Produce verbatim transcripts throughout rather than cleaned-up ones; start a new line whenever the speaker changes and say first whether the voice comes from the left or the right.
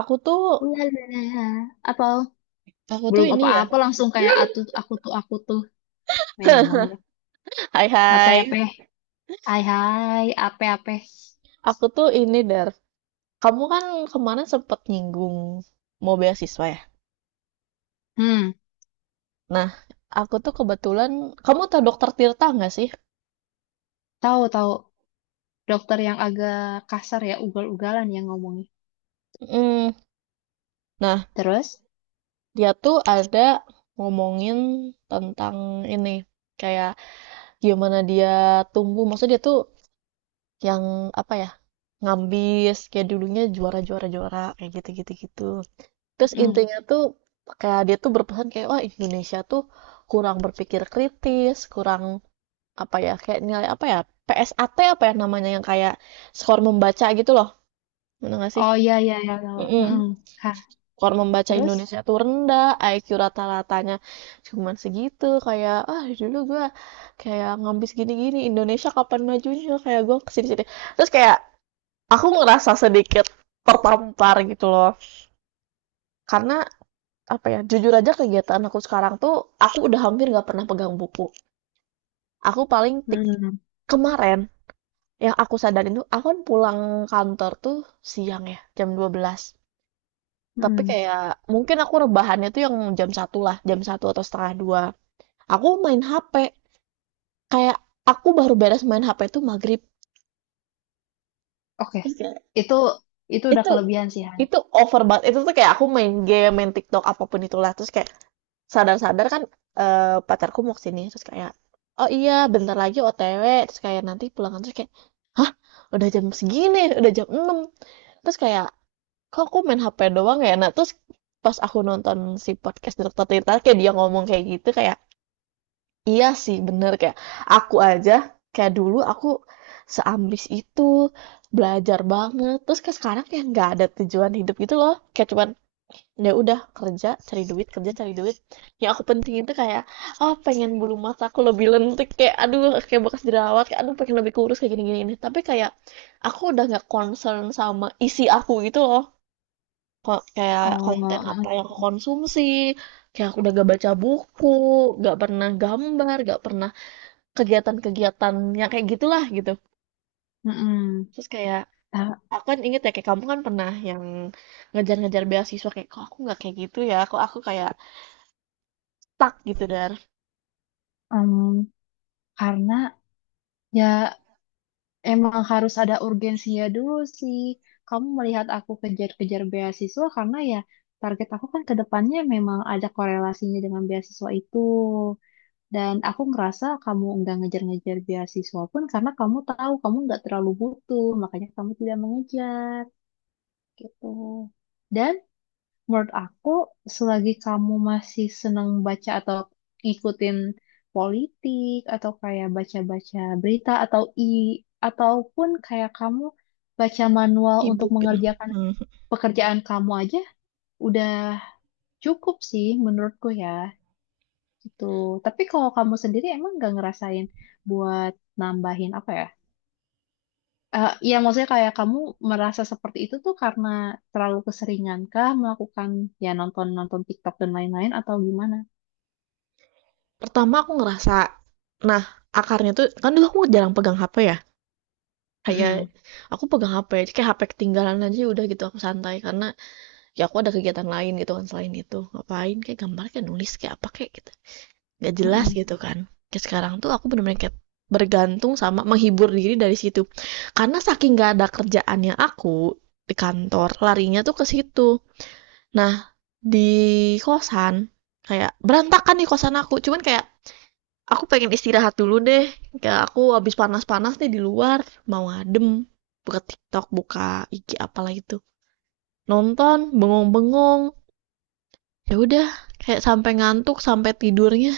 right: Aku tuh,
left: Ulalala. Apa
right: aku tuh
left: belum
right: ini ya.
left: apa-apa langsung kayak atu aku tuh aku tuh memang ya.
right: Hai
left: Apa
right: hai.
left: apa? Hai hai, apa apa?
right: Aku tuh ini Dar. Kamu kan kemarin sempet nyinggung mau beasiswa ya.
left: Hmm,
right: Nah, aku tuh kebetulan, kamu tau Dokter Tirta nggak sih?
left: tahu tahu dokter yang agak kasar ya, ugal-ugalan yang ngomongnya.
right: Mm. Nah,
left: Terus?
right: dia tuh ada ngomongin tentang ini, kayak gimana dia tumbuh. Maksudnya dia tuh yang apa ya? Ngambis, kayak dulunya juara juara juara kayak gitu gitu gitu. Terus
left: Mm.
right: intinya tuh kayak dia tuh berpesan kayak wah Indonesia tuh kurang berpikir kritis, kurang apa ya, kayak nilai apa ya, P S A T apa ya namanya, yang kayak skor membaca gitu loh. Bener gak sih?
left: Oh iya iya iya tahu. Mm-mm.
right: Mm-mm.
left: Hah,
right: Skor membaca
left: terus?
right: Indonesia tuh rendah, I Q rata-ratanya cuman segitu. Kayak ah dulu gua kayak ngambis gini-gini, Indonesia kapan majunya, kayak gua kesini-sini. Terus kayak aku ngerasa sedikit tertampar gitu loh. Karena apa ya, jujur aja kegiatan aku sekarang tuh aku udah hampir nggak pernah pegang buku, aku paling tik
left: Mm-mm.
right: kemarin yang aku sadarin tuh aku kan pulang kantor tuh siang ya jam dua belas, tapi
left: Mm-mm.
right: kayak mungkin aku rebahannya tuh yang jam satu lah, jam satu atau setengah dua aku main H P, kayak aku baru beres main H P tuh maghrib.
left: Oke.
right: Terus kayak
left: Itu itu udah
right: itu
left: kelebihan sih, Han.
right: itu over banget, itu tuh kayak aku main game main TikTok apapun itulah. Terus kayak sadar-sadar kan, eh, pacarku mau kesini. Terus kayak oh iya bentar lagi O T W, terus kayak nanti pulang kantor kayak hah udah jam segini udah jam enam. Terus kayak kok aku main H P doang ya, nah terus pas aku nonton si podcast Dokter Tirta kayak dia ngomong kayak gitu, kayak iya sih bener. Kayak aku aja kayak dulu aku seambis itu belajar banget, terus kayak sekarang kayak nggak ada tujuan hidup gitu loh, kayak cuman ya udah kerja cari duit kerja cari duit. Yang aku penting itu kayak oh pengen bulu mata aku lebih lentik, kayak aduh kayak bekas jerawat, kayak aduh pengen lebih kurus kayak gini gini ini. Tapi kayak aku udah nggak concern sama isi aku gitu loh. Ko- kayak
left: Oh,
right: konten apa
left: mm-mm.
right: yang aku konsumsi, kayak aku udah gak baca buku, gak pernah gambar, gak pernah kegiatan-kegiatan yang kayak gitulah gitu.
left: Mm-mm.
right: Terus kayak
left: Ta-
right: aku kan inget ya kayak kamu kan pernah yang ngejar-ngejar beasiswa, kayak kok aku nggak kayak gitu ya, kok aku kayak stuck gitu, dan
left: em, karena ya emang harus ada urgensinya dulu sih. Kamu melihat aku kejar-kejar beasiswa karena ya target aku kan ke depannya memang ada korelasinya dengan beasiswa itu. Dan aku ngerasa kamu nggak ngejar-ngejar beasiswa pun karena kamu tahu kamu nggak terlalu butuh, makanya kamu tidak mengejar gitu. Dan menurut aku, selagi kamu masih seneng baca atau ngikutin politik atau kayak baca-baca berita atau i ataupun kayak kamu baca manual untuk
right: E-book gitu.
left: mengerjakan
right: Mhm.
left: pekerjaan kamu aja udah cukup sih menurutku ya gitu. Tapi kalau kamu sendiri emang gak ngerasain buat nambahin apa ya? Eh, Iya ya maksudnya kayak kamu merasa seperti itu tuh karena terlalu keseringan kah melakukan ya nonton-nonton TikTok dan lain-lain atau gimana?
right: Pertama aku ngerasa, nah, akarnya tuh kan dulu aku jarang pegang H P ya, kayak
left: Mm-mm,
right: aku pegang H P aja kayak H P ketinggalan aja udah gitu aku santai karena ya aku ada kegiatan lain gitu kan selain itu, ngapain, kayak gambar kayak nulis kayak apa kayak gitu, nggak jelas
left: mm-mm,
right: gitu kan. Kayak sekarang tuh aku bener-bener kayak bergantung sama menghibur diri dari situ. Karena saking nggak ada kerjaannya aku di kantor, larinya tuh ke situ. Nah, di kosan kayak berantakan nih kosan aku, cuman kayak aku pengen istirahat dulu deh. Kayak aku habis panas-panas nih di luar, mau adem. Buka TikTok, buka I G apalah itu. Nonton, bengong-bengong. Ya udah, kayak sampai ngantuk, sampai tidurnya.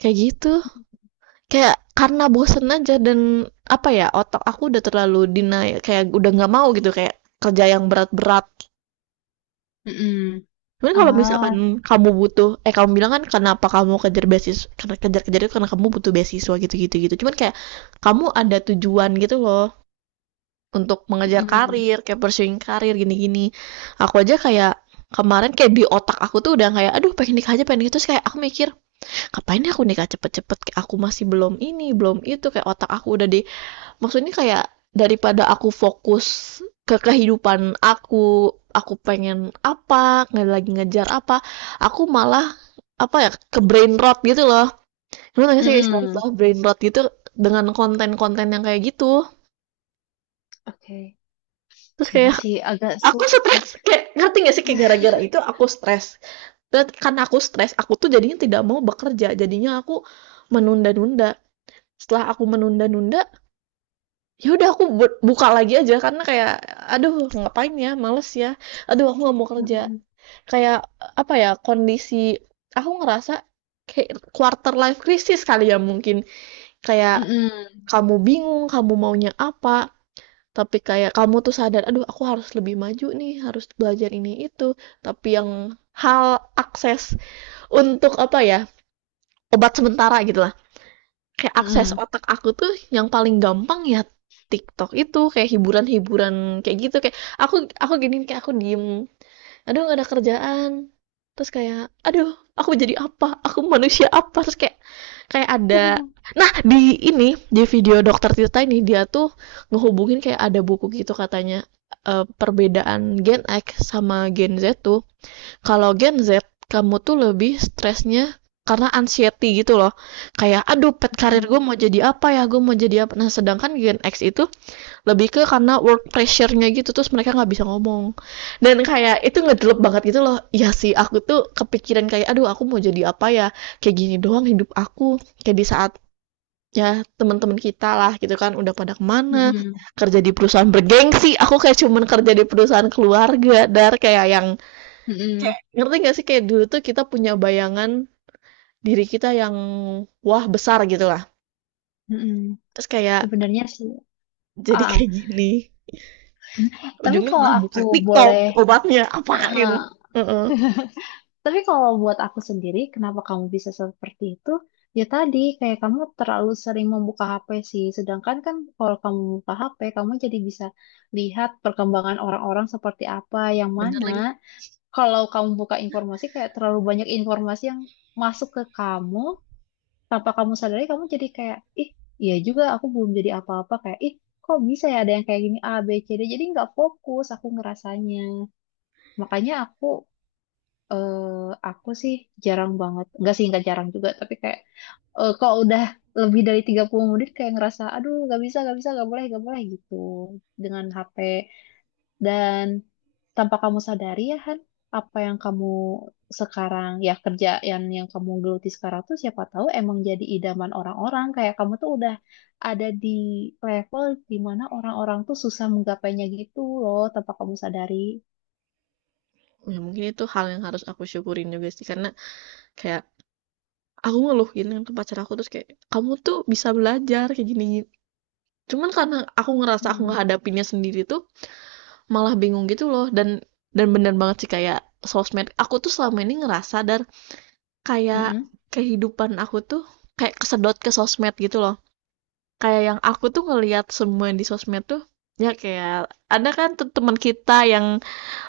right: Kayak gitu. Kayak karena bosen aja dan apa ya, otak aku udah terlalu denial, kayak udah nggak mau gitu kayak kerja yang berat-berat.
left: mm-mm.
right: Cuman kalau misalkan
left: Ah,
right: kamu butuh, eh kamu bilang kan kenapa kamu kejar beasiswa, karena kejar-kejar itu karena kamu butuh beasiswa gitu-gitu gitu. Cuman kayak kamu ada tujuan gitu loh untuk mengejar
left: mm-mm,
right: karir, kayak pursuing karir gini-gini. Aku aja kayak kemarin kayak di otak aku tuh udah kayak aduh pengen nikah aja pengen nikah, terus kayak aku mikir ngapain ya aku nikah cepet-cepet, kayak aku masih belum ini belum itu, kayak otak aku udah di, maksudnya kayak daripada aku fokus ke kehidupan aku aku pengen apa nggak lagi ngejar apa, aku malah apa ya ke brain rot gitu loh, lu nanya sih istilah,
left: mm-mm.
right: brain rot gitu dengan konten-konten yang kayak gitu.
left: Oke.
right: Terus
left: Iya
right: kayak
left: sih, agak
right: aku
left: sulit sih.
right: stres, kayak ngerti gak sih kayak gara-gara itu aku stres, dan karena aku stres aku tuh jadinya tidak mau bekerja, jadinya aku menunda-nunda, setelah aku menunda-nunda ya udah aku buka lagi aja karena kayak aduh ngapain ya males ya, aduh aku nggak mau kerja.
left: Mm-mm,
right: Kayak apa ya kondisi, aku ngerasa kayak quarter life crisis kali ya mungkin, kayak
left: mm-mm,
right: kamu bingung kamu maunya apa, tapi kayak kamu tuh sadar, "Aduh aku harus lebih maju nih, harus belajar ini itu," tapi yang hal akses untuk apa ya, obat sementara gitulah, kayak akses
left: mm-mm.
right: otak aku tuh yang paling gampang ya TikTok itu, kayak hiburan-hiburan kayak gitu, kayak aku aku gini, kayak aku diem, "Aduh gak ada kerjaan," terus kayak, "Aduh aku jadi apa? Aku manusia apa?" Terus kayak kayak ada, nah di ini di video dokter Tirta ini dia tuh ngehubungin kayak ada buku gitu katanya, eh, perbedaan Gen X sama Gen Z tuh kalau Gen Z kamu tuh lebih stresnya karena anxiety gitu loh, kayak aduh pet karir
left: Mm-mm,
right: gue mau jadi apa ya gue mau jadi apa, nah sedangkan Gen X itu lebih ke karena work pressure-nya gitu terus mereka nggak bisa ngomong dan kayak itu ngedelep banget gitu loh. Ya sih aku tuh kepikiran kayak aduh aku mau jadi apa ya, kayak gini doang hidup aku, kayak di saat ya teman-teman kita lah gitu kan udah pada kemana,
left: mm-mm,
right: kerja di perusahaan bergengsi, aku kayak cuman kerja di perusahaan keluarga dar, kayak yang
left: mm-mm,
right: Kayak- ngerti nggak sih kayak dulu tuh kita punya bayangan diri kita yang wah besar gitu lah.
left: mm-mm.
right: Terus kayak
left: Sebenarnya sih,
right: jadi
left: ah,
right: kayak gini.
left: tapi
right: Ujungnya
left: kalau
right: malah
left: aku
right: buka TikTok
left: boleh,
right: obatnya, apa gitu.
left: eh,
right: Heeh.
left: tapi kalau buat aku sendiri, kenapa kamu bisa seperti itu? Ya tadi, kayak kamu terlalu sering membuka H P sih. Sedangkan kan kalau kamu buka H P, kamu jadi bisa lihat perkembangan orang-orang seperti apa, yang
right: Bener lagi.
left: mana kalau kamu buka informasi kayak terlalu banyak informasi yang masuk ke kamu tanpa kamu sadari kamu jadi kayak ih iya juga aku belum jadi apa-apa kayak ih kok bisa ya ada yang kayak gini A B C D jadi nggak fokus aku ngerasanya makanya aku eh, aku sih jarang banget nggak sih nggak jarang juga tapi kayak eh, kalau udah lebih dari tiga puluh menit kayak ngerasa aduh nggak bisa nggak bisa nggak boleh nggak boleh gitu dengan H P dan tanpa kamu sadari ya Han, apa yang kamu sekarang ya kerja yang yang kamu geluti sekarang tuh siapa tahu emang jadi idaman orang-orang kayak kamu tuh udah ada di level di mana orang-orang tuh susah menggapainya gitu loh tanpa kamu sadari.
right: Ya mungkin itu hal yang harus aku syukurin juga sih karena kayak aku ngeluh gini kan pacar aku terus kayak, "Kamu tuh bisa belajar kayak gini." Cuman karena aku ngerasa aku
left: Hmm.
right: ngehadapinnya sendiri tuh malah bingung gitu loh, dan dan bener banget sih kayak sosmed. Aku tuh selama ini ngerasa dar, kayak
left: Mm-mm.
right: kehidupan aku tuh kayak kesedot ke sosmed gitu loh. Kayak yang aku tuh ngelihat semua di sosmed tuh ya kayak ada kan teman kita yang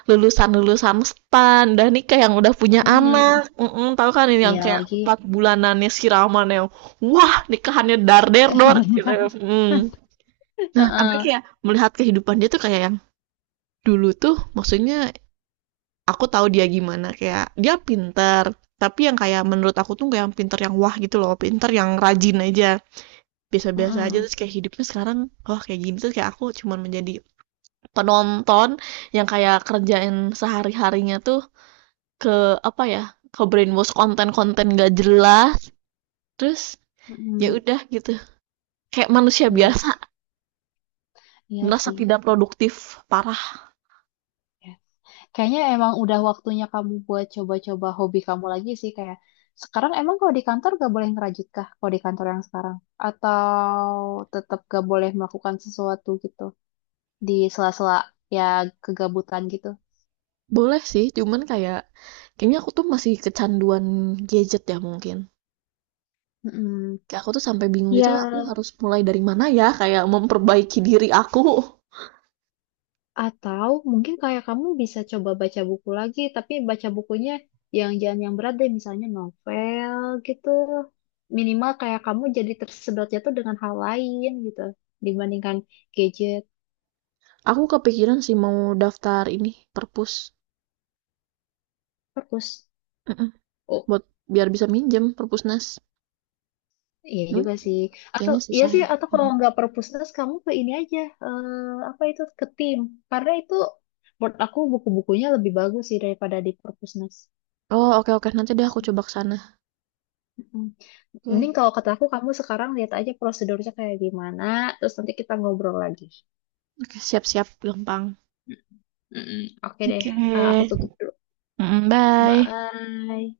right: lulusan-lulusan stan dan nikah yang udah punya
left: Hmm.
right: anak, mm tahu kan ini yang
left: Iya
right: kayak
left: lagi.
right: empat bulanannya siraman yang wah nikahannya dar der dor gitu. Mm. Nah apa
left: Heeh.
right: kayak melihat kehidupan dia tuh kayak yang dulu tuh maksudnya aku tahu dia gimana, kayak dia pinter, tapi yang kayak menurut aku tuh kayak yang pinter yang wah gitu loh, pinter yang rajin aja biasa-biasa aja,
left: Heeh.
right: terus kayak hidupnya sekarang oh kayak gini, terus kayak aku cuman menjadi penonton yang kayak kerjain sehari-harinya tuh ke apa ya, ke-brainwash konten-konten nggak jelas, terus ya
left: mm
right: udah gitu. Kayak manusia biasa
left: Yes. Iya
right: merasa
left: sih.
right: tidak produktif parah.
left: Ya. Kayaknya emang udah waktunya kamu buat coba-coba hobi kamu lagi sih kayak sekarang emang kalau di kantor gak boleh ngerajut kah kalau di kantor yang sekarang atau tetap gak boleh melakukan sesuatu gitu di sela-sela ya kegabutan gitu.
right: Boleh sih, cuman kayak kayaknya aku tuh masih kecanduan gadget ya mungkin.
left: Mm-mm.
right: Kayak aku tuh sampai bingung gitu,
left: Ya,
right: aku harus mulai dari mana ya, kayak memperbaiki diri aku.
left: atau mungkin kayak kamu bisa coba baca buku lagi, tapi baca bukunya yang jangan yang berat deh, misalnya novel gitu. Minimal kayak kamu jadi tersedotnya tuh dengan hal lain gitu, dibandingkan gadget.
right: Aku kepikiran sih mau daftar ini, perpus.
left: Perpus.
right: Mhm,
left: Oh,
right: buat biar bisa minjem perpusnas.
left: iya
right: Cuman
left: juga sih. Atau
right: kayaknya
left: iya
right: susah
left: sih
right: ya.
left: atau kalau
right: Mhm.
left: nggak perpusnas kamu ke ini aja eh, apa itu ke tim. Karena itu menurut aku buku-bukunya lebih bagus sih daripada di perpusnas.
right: Oh, oke oke, nanti deh aku coba kesana sana.
left: Mm.
right: Oke.
left: Mending
right: Okay.
left: kalau kata aku kamu sekarang lihat aja prosedurnya kayak gimana, terus nanti kita ngobrol lagi.
right: Oke, siap-siap gampang.
left: Mm-mm. Oke deh.
right: Oke.
left: Eh, aku
right: Oke.
left: tutup dulu.
right: Mm, bye.
left: Bye.